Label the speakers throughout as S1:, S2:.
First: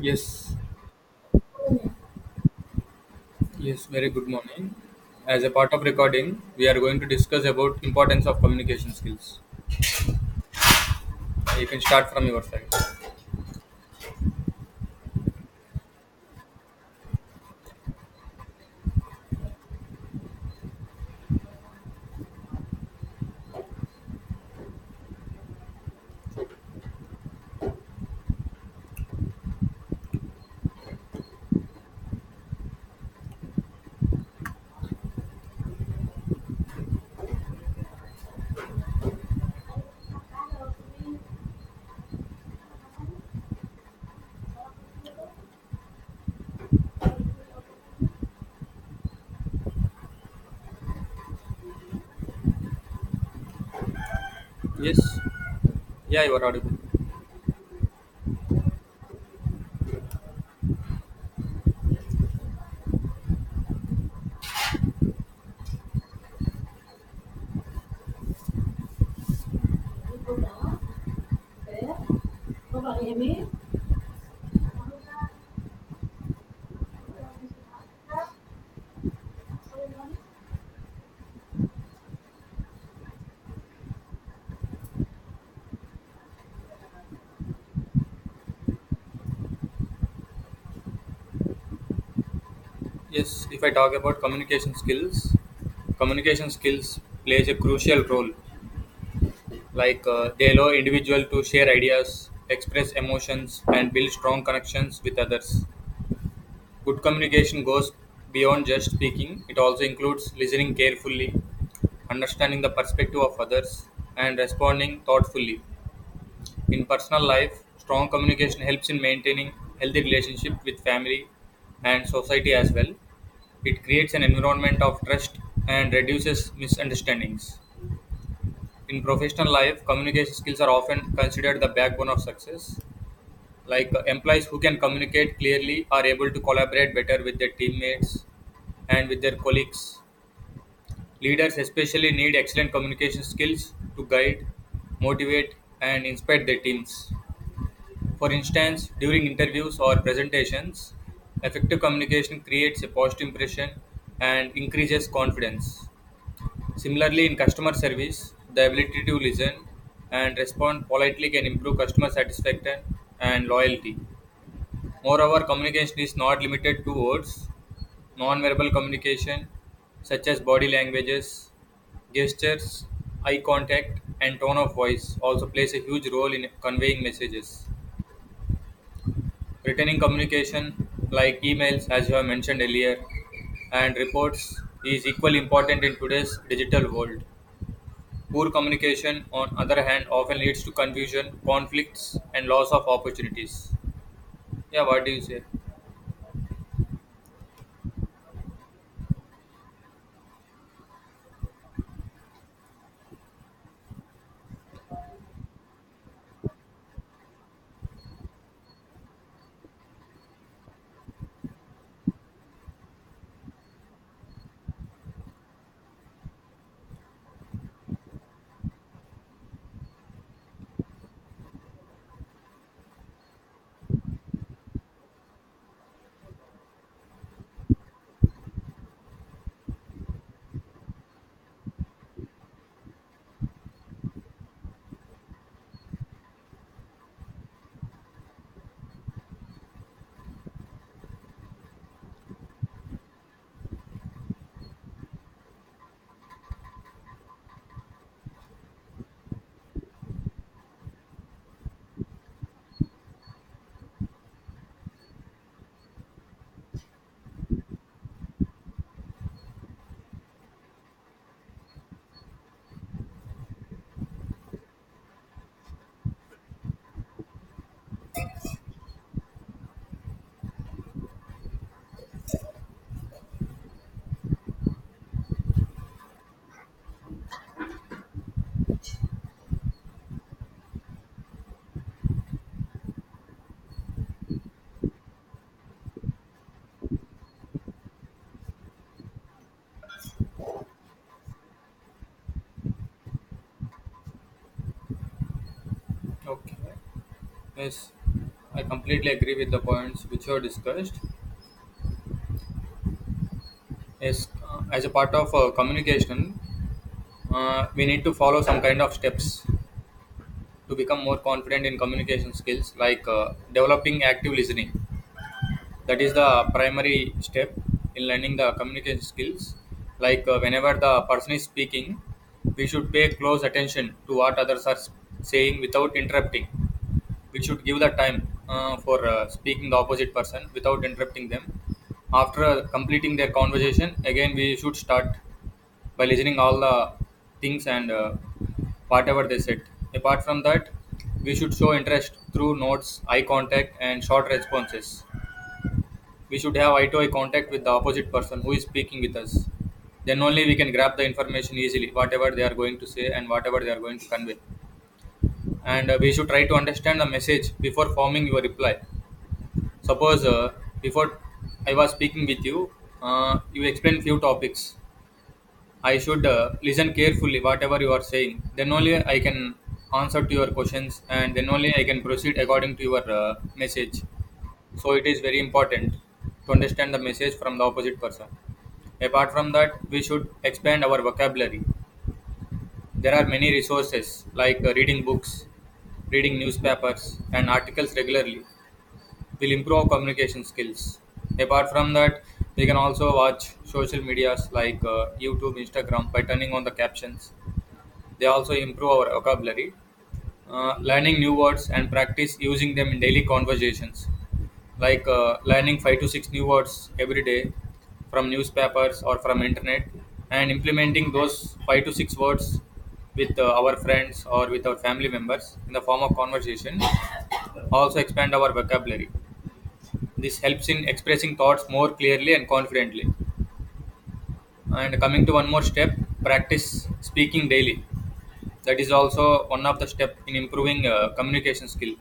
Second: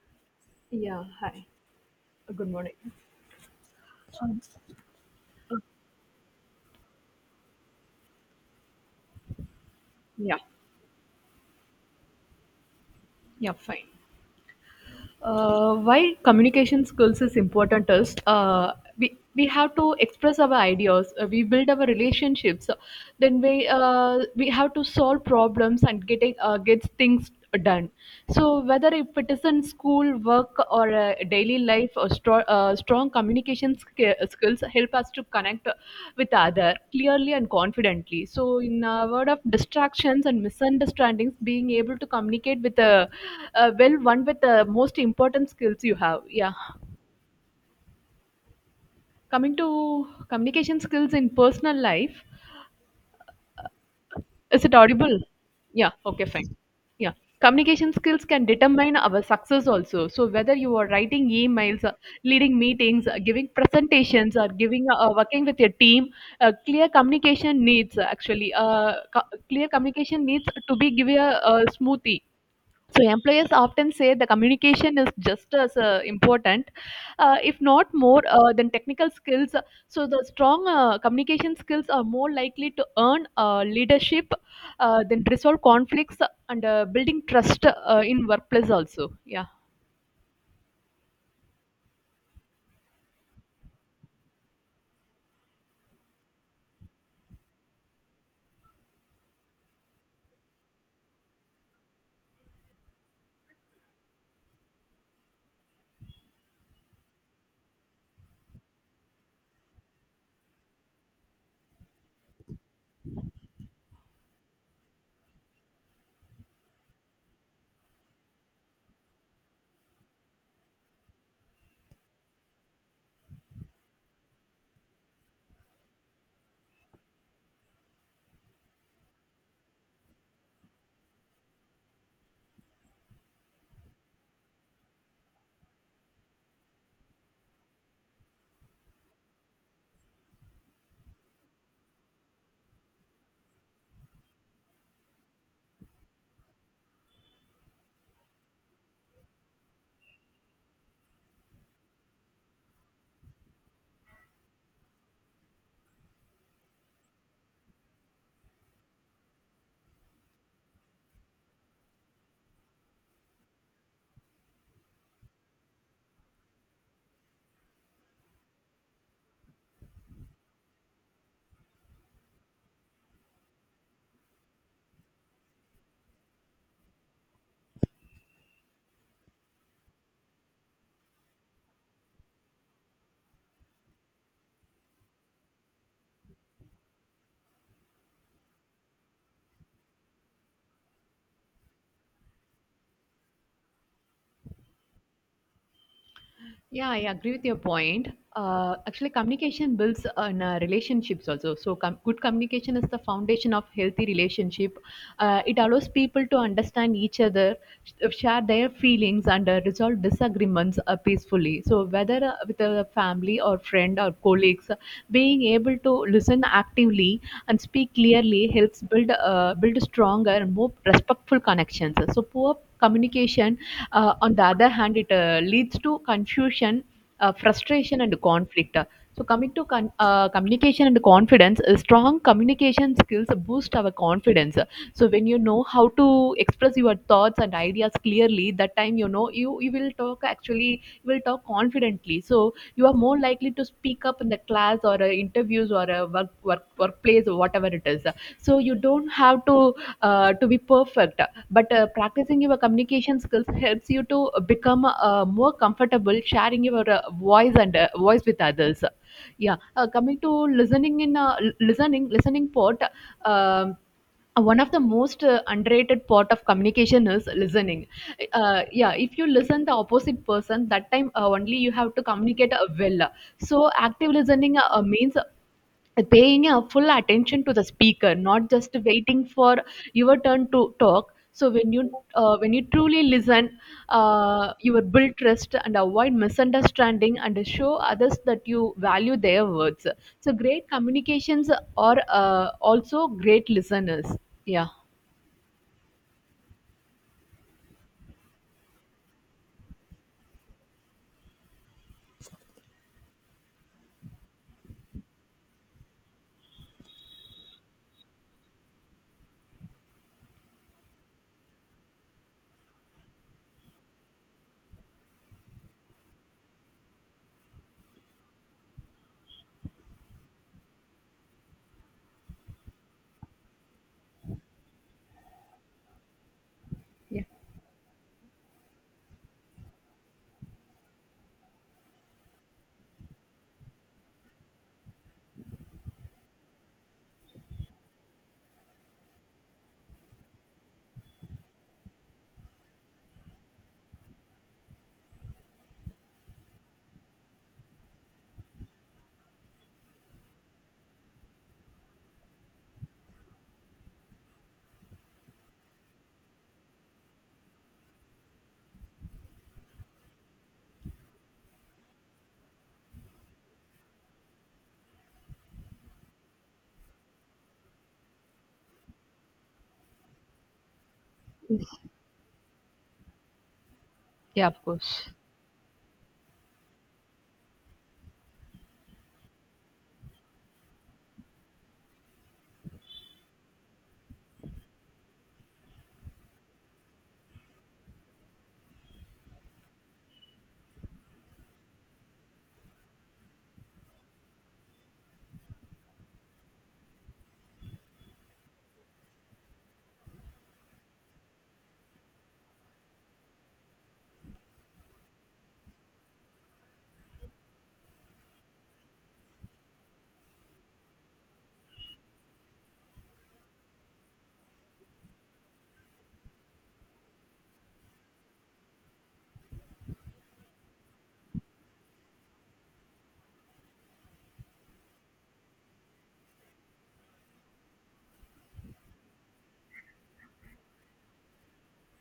S1: Yes,
S2: Yeah, hi. Good morning.
S1: yes, very good
S2: Um,
S1: morning. As a
S2: uh,
S1: part of recording, we are going to discuss about importance of communication skills.
S2: yeah,
S1: You can start from your side.
S2: yeah, fine. Why communication skills is important is uh, we have to express our ideas, we build our relationships, uh, then we have to solve problems and getting get things done. So whether if it is in school, work, or daily life or strong communication skills help us to connect with other clearly and confidently, so in a word of distractions and misunderstandings, being able to communicate with a, well, one with the most important skills you have. Yeah, coming to communication skills in personal life. Is it
S1: Yes.
S2: audible? Yeah,
S1: Yeah,
S2: okay,
S1: you are
S2: fine.
S1: audible.
S2: Yeah, communication skills can determine our success also. So, whether you are writing emails, leading meetings, giving presentations, or giving working with your team, clear communication needs clear communication needs to be given a smoothie. So employers often say the communication is just as important, if not more, than technical skills. So the strong communication skills are more likely to earn leadership, then resolve conflicts, and building trust in workplace also. Yeah.
S1: Yes, if I talk about communication skills plays a crucial role. They allow individual to share ideas, express emotions, and build strong connections with others. Good communication goes beyond just speaking, it also includes listening carefully, understanding the perspective of others, and responding thoughtfully. In personal life, strong communication helps in maintaining healthy relationship with family and society as well. It creates an environment of trust and reduces misunderstandings. In professional life, communication skills are often considered the backbone of success, employees who can communicate clearly are able to collaborate better with their teammates and with their colleagues. Leaders especially need excellent communication skills to guide, motivate, and inspire their teams. For instance, during interviews or presentations, effective communication creates a positive impression and increases confidence. Similarly, in customer service, the ability to listen and respond politely can improve customer satisfaction and loyalty. Moreover, communication is not limited to words. Non-verbal communication, such as body languages, gestures, eye contact, and tone of voice, also plays a huge role in conveying messages. Written communication, like emails, as you have mentioned earlier, and reports, is equally important in today's digital world. Poor communication, on other hand, often leads to confusion, conflicts, and loss of opportunities. Yeah, what do you say?
S2: Yeah, I agree with your point. Actually, communication builds on relationships also. So, good communication is the foundation of healthy relationship. It allows people to understand each other, share their feelings, and resolve disagreements peacefully. So, whether with a family or friend or colleagues, being able to listen actively and speak clearly helps build stronger and more respectful connections. So, poor communication, on the other hand, it leads to confusion, frustration, and conflict. So, coming to communication and confidence, strong communication skills boost our confidence. So, when you know how to express your thoughts and ideas clearly, that time you know you will talk, actually you will talk confidently. So, you are more likely to speak up in the class or interviews or uh, workplace or whatever it is. So, you don't have to be perfect, but practicing your communication skills helps you to become more comfortable sharing your voice with others. Yeah. Coming to listening, in listening part. um, One of the most underrated part of communication is listening. Yeah, if you listen the opposite person, that time only you have to communicate well. So active listening means paying a full attention to the speaker, not just waiting for your turn to talk. So when you truly listen, you will build trust and avoid misunderstanding and show others that you value their words. So great communications are also great listeners. Yeah.
S1: Okay. Yes, I completely agree with the points which were discussed. Yes, as a part of communication, we need to follow some kind of steps to become more confident in communication skills, developing active listening. That is the primary step in learning the communication skills. Whenever the person is speaking, we should pay close attention to what others are saying without interrupting.
S2: Yeah.
S1: We should give the time for speaking the opposite person without interrupting them. After completing their conversation, again we should start by listening all the things, and whatever they said. Apart from that, we should show interest through notes, eye contact, and short responses. We should have eye to eye contact with the opposite person who is speaking with us. Then only we can grab the information easily, whatever they are going to say and whatever they are going to convey. And we should try to understand the message before forming your reply. Suppose before I was speaking with you, you explained few topics. I should listen carefully whatever you are saying, then only I can answer to your questions, and then only I can proceed according to your message.
S2: Yeah, of
S1: So it
S2: course.
S1: is very important to understand the message from the opposite person. Apart from that, we should expand our vocabulary. There are many resources, reading books, reading newspapers and articles regularly will improve our communication skills. Apart from that, we can also watch social medias YouTube, Instagram by turning on the captions. They also improve our vocabulary, learning new words and practice using them in daily conversations, learning five to six new words every day from newspapers or from internet, and implementing those five to six words with our friends or with our family members in the form of conversation. Also expand our vocabulary. This helps in expressing thoughts more clearly and confidently. And coming to one more step, practice speaking daily. That is also one of the step in improving communication skill.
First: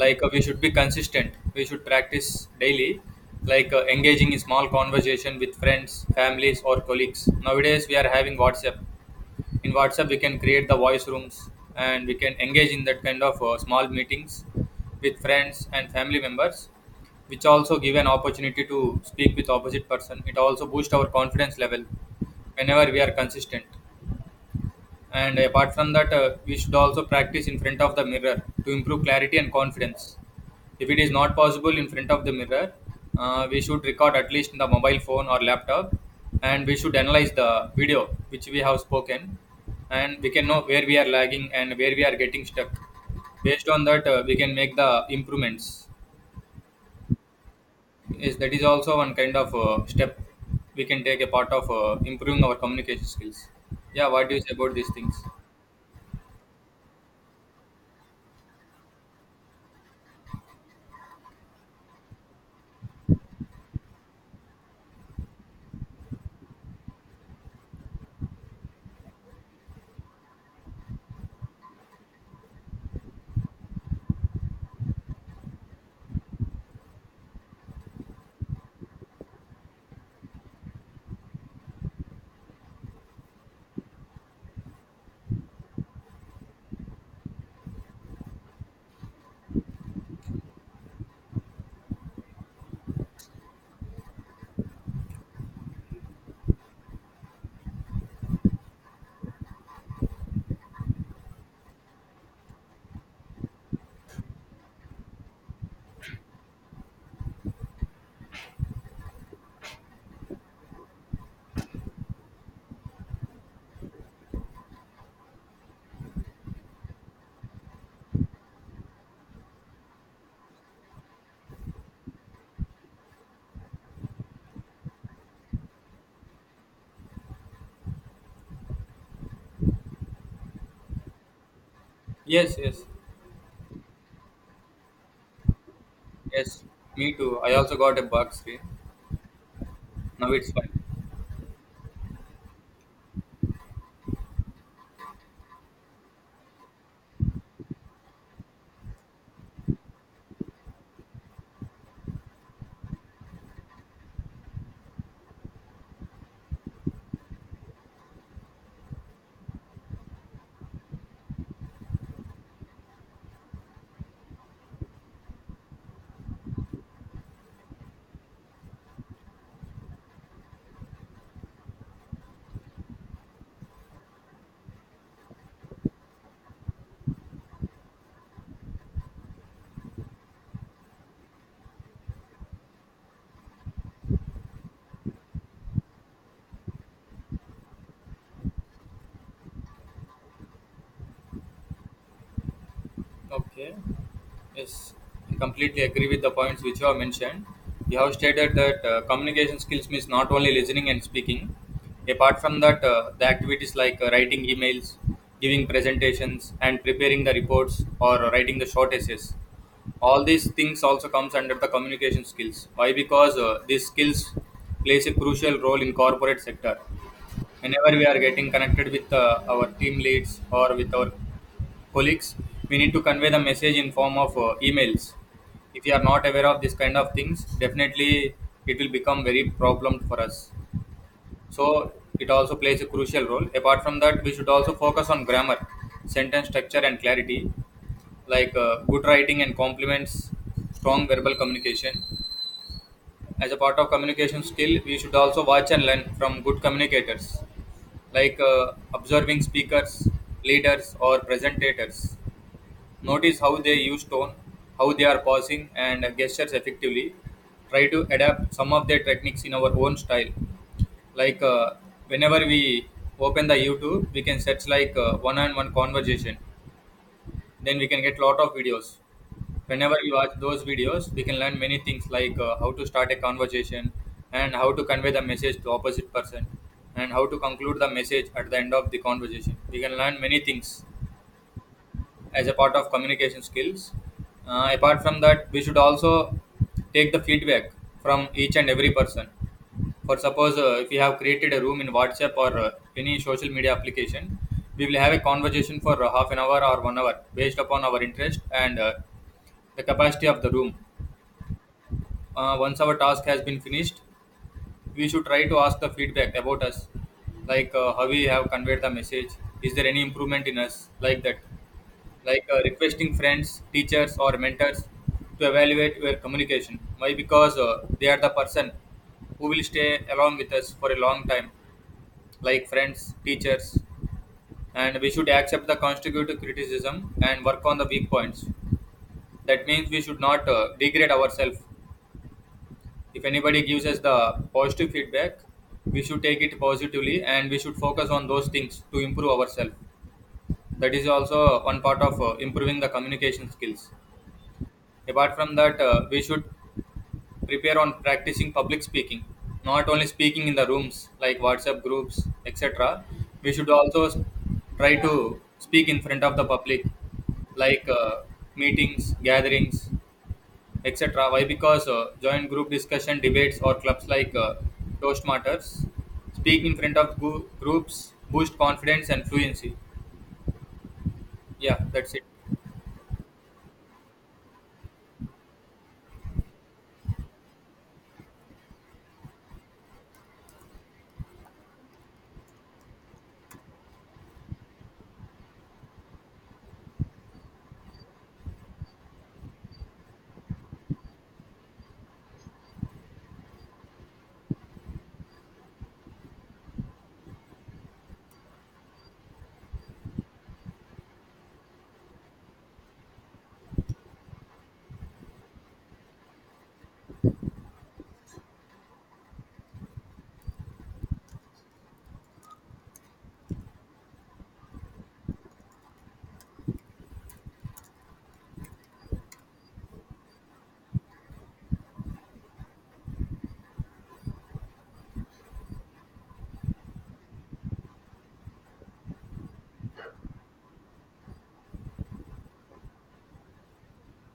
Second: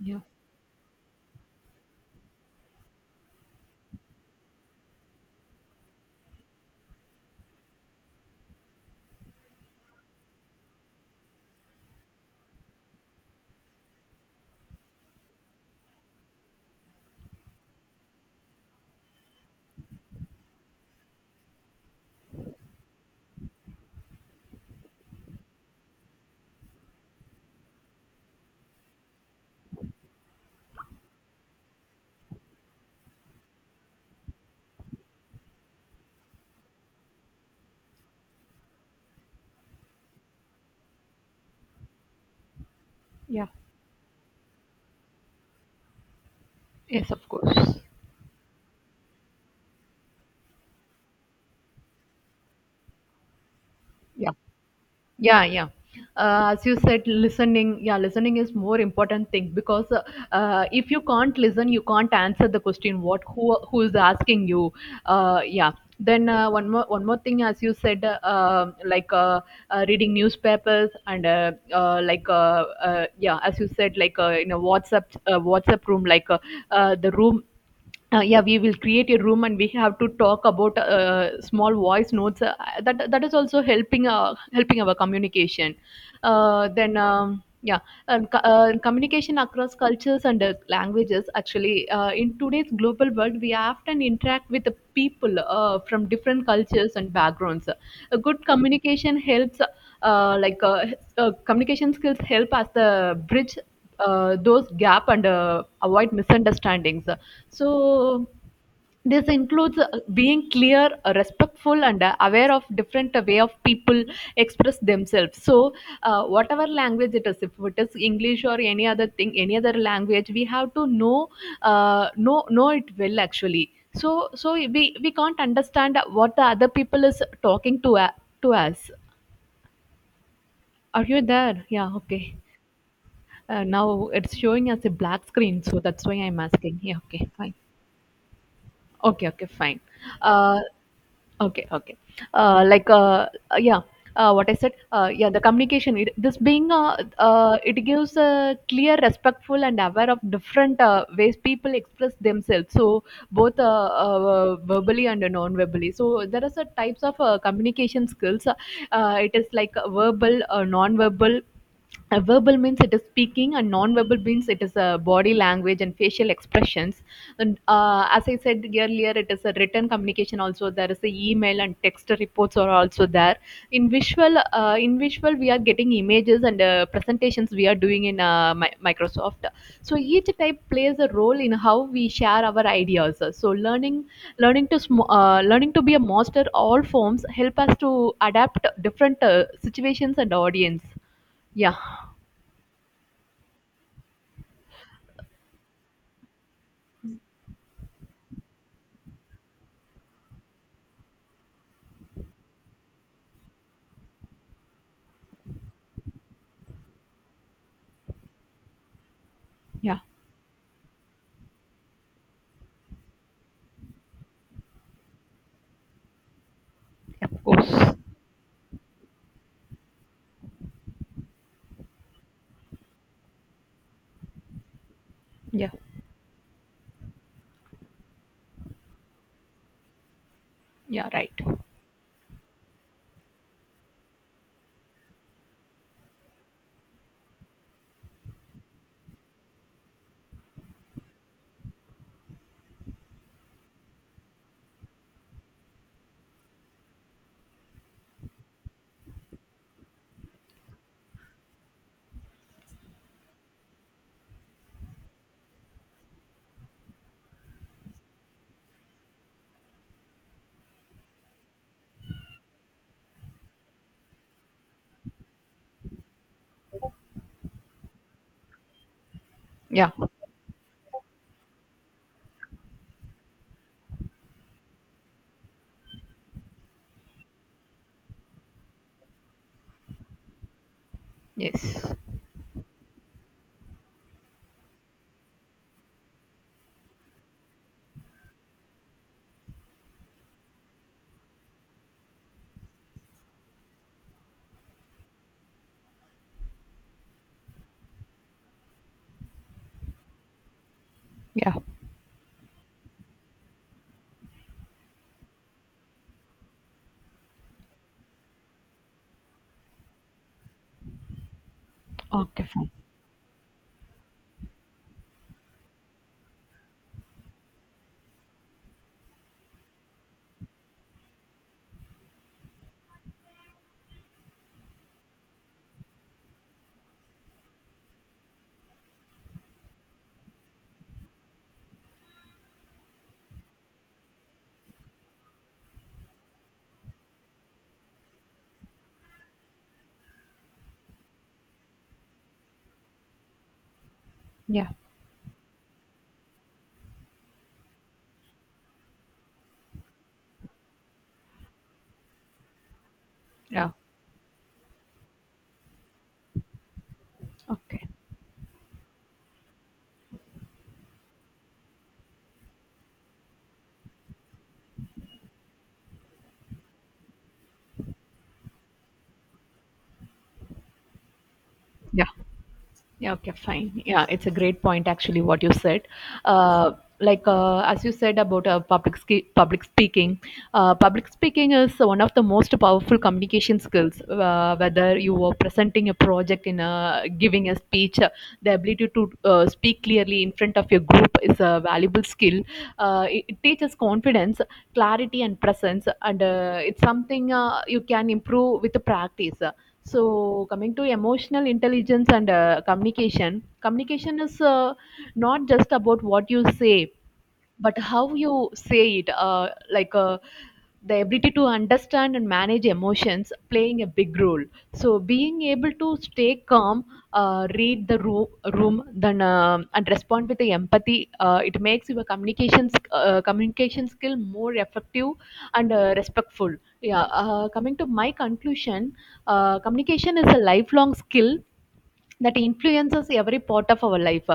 S2: Yeah.
S1: uh, We should be consistent, we should practice daily, engaging in small conversation with friends, families, or colleagues. Nowadays we are having WhatsApp. In WhatsApp we can create the voice rooms, and we can engage in that kind of small meetings with friends and family members, which also give an opportunity to speak with opposite person. It also boosts our confidence level whenever we are consistent. And apart from that, we should also practice in front of the mirror to improve clarity and confidence. If it is not possible in front of the mirror, we should record at least in the mobile phone or laptop, and we should analyze the video which we have spoken, and we can know where we are lagging and where we are getting stuck.
S2: Yeah.
S1: Based on that, we can make the improvements.
S2: Yes, of course.
S1: Yes, that is also one kind of step we can take a part of improving our communication skills. Yeah, what
S2: Yeah.
S1: do you say about these things?
S2: Yeah, yeah, as you said, listening, yeah, listening is more important thing because if you can't listen, you can't answer the question what who is asking you. Yeah. Then uh, one more thing, as you said reading newspapers and yeah, as you said, like in a whatsapp room, like the room. Yeah, we will create a room and we have to talk about small voice notes, uh, that is also helping helping our communication. Then Yeah. And, communication across cultures and languages. Actually in today's global world, we often interact with the people from different cultures and backgrounds. A good communication helps, uh, like uh, communication skills help as the bridge those gap and avoid misunderstandings. So this includes being clear, respectful, and aware of different way of people express themselves. So whatever language it is, if it is English or any other thing, any other language, we have to know know it well, actually. So so we can't understand what the other people is talking to us. Are you there? Yeah. Okay.
S1: Yes, yes.
S2: Now it's showing as a black screen, so that's why I'm
S1: Yes,
S2: asking. Yeah,
S1: me
S2: okay,
S1: too. I
S2: fine.
S1: also got a bug screen.
S2: Okay, okay, fine.
S1: Now it's
S2: Uh,
S1: fine.
S2: okay, okay. Uh, like, uh, uh, yeah, what I said, yeah, the communication, it, this being, it gives a clear, respectful, and aware of different ways people express themselves. So, both verbally and non verbally. So, there are some types of communication skills. It is like verbal, non verbal. A verbal means it is speaking, and non-verbal means it is a body language and facial expressions. And as I said earlier, it is a written communication also. There is a email and text reports are also there. In visual, we are getting images and presentations we are doing in Microsoft. So each type plays a role in how we share our ideas. So learning to learning to be a master all forms help us to adapt different situations and audience. Yeah.
S1: Okay. Yes, I completely agree with the points which you have mentioned. You have stated that communication skills means not only listening and speaking. Apart from that, the activities writing emails, giving presentations, and preparing the reports or writing the short essays.
S2: Yeah,
S1: All these things also comes under the communication skills. Why? Because these skills plays a crucial role in corporate sector.
S2: of
S1: Whenever
S2: course.
S1: we are getting connected with our team leads or with our colleagues, we need to convey the message in form of emails.
S2: Yeah,
S1: If you are not aware of this kind of things, definitely it will become very problem for us.
S2: yeah, right.
S1: So it also plays a crucial role. Apart from that, we should also focus on grammar, sentence structure, and clarity, good writing and compliments strong verbal communication. As a part of communication skill, we should also watch and learn from good communicators, observing speakers, leaders, or presentators. Notice how they use tone, how they are pausing and gestures effectively. Try to adapt some of their techniques in our own style. Like uh, Whenever we open the YouTube, we can search one-on-one conversation. Then we can get lot of videos.
S2: Yeah,
S1: Whenever we watch those videos, we can learn many things, how to start a conversation, and how to convey the message to opposite person, and how to conclude the message at the end of the conversation. We can learn many things
S2: yes.
S1: as a part of communication skills. Apart from that, we should also take the feedback from each and every person. For suppose, if we have created a room in WhatsApp or any social media application, we will have a conversation for half an hour or 1 hour based upon our interest and the capacity of the room.
S2: Yeah,
S1: Once our task has been finished, we should try to ask the feedback about us, how we have conveyed the message. Is there any improvement in us, like that?
S2: okay,
S1: Like
S2: fine.
S1: requesting friends, teachers, or mentors to evaluate your communication. Why? Because they are the person who will stay along with us for a long time, like friends, teachers, and we should accept the constructive criticism and work on the weak points. That means we should not degrade ourselves. If anybody gives us the positive feedback, we should take it positively and we should focus on those things to improve ourselves. That is also one part of improving the communication skills.
S2: Yeah,
S1: Apart from that, we should prepare on practicing public speaking, not only speaking in the rooms like WhatsApp groups, etc. We should
S2: yeah,
S1: also try to speak in front of the public,
S2: okay.
S1: like uh, meetings, gatherings, etc. Why? Because join group discussion, debates, or clubs Toastmasters. Speak in front of groups, boost confidence and fluency. Yeah,
S2: Yeah.
S1: that's it.
S2: Yeah, okay, fine. Yeah, it's a great point actually what you said. Uh, as you said about public speaking is one of the most powerful communication skills. Whether you are presenting a project in a giving a speech, the ability to speak clearly in front of your group is a valuable skill. It teaches confidence, clarity, and presence, and it's something you can improve with the practice. So, coming to emotional intelligence and communication, communication is not just about what you say, but how you say it. The ability to understand and manage emotions playing a big role, so being able to stay calm, read the room, then and respond with the empathy. It makes your communication skill more effective and respectful. Yeah. Coming to my conclusion, communication is a lifelong skill that influences every part of our life.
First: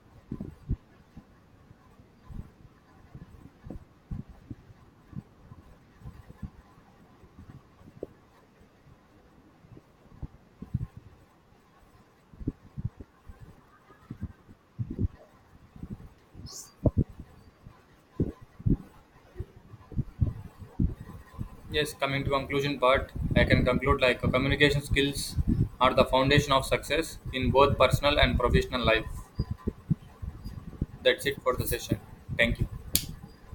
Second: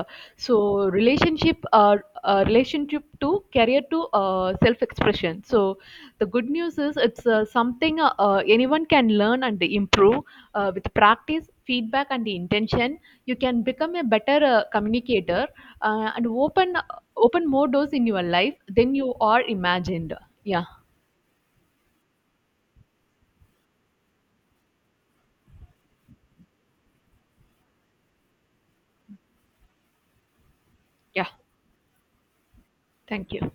S2: So relationship to career to self expression. So the good news is it's something anyone can learn and improve with practice, feedback and intention. You can become a better communicator, and open open more doors in your life than you are imagined. Yeah.
S1: Yes, coming to conclusion part, I can conclude communication skills are the foundation of success in both personal and professional life. That's
S2: Yeah,
S1: it for the session. Thank you.
S2: thank you.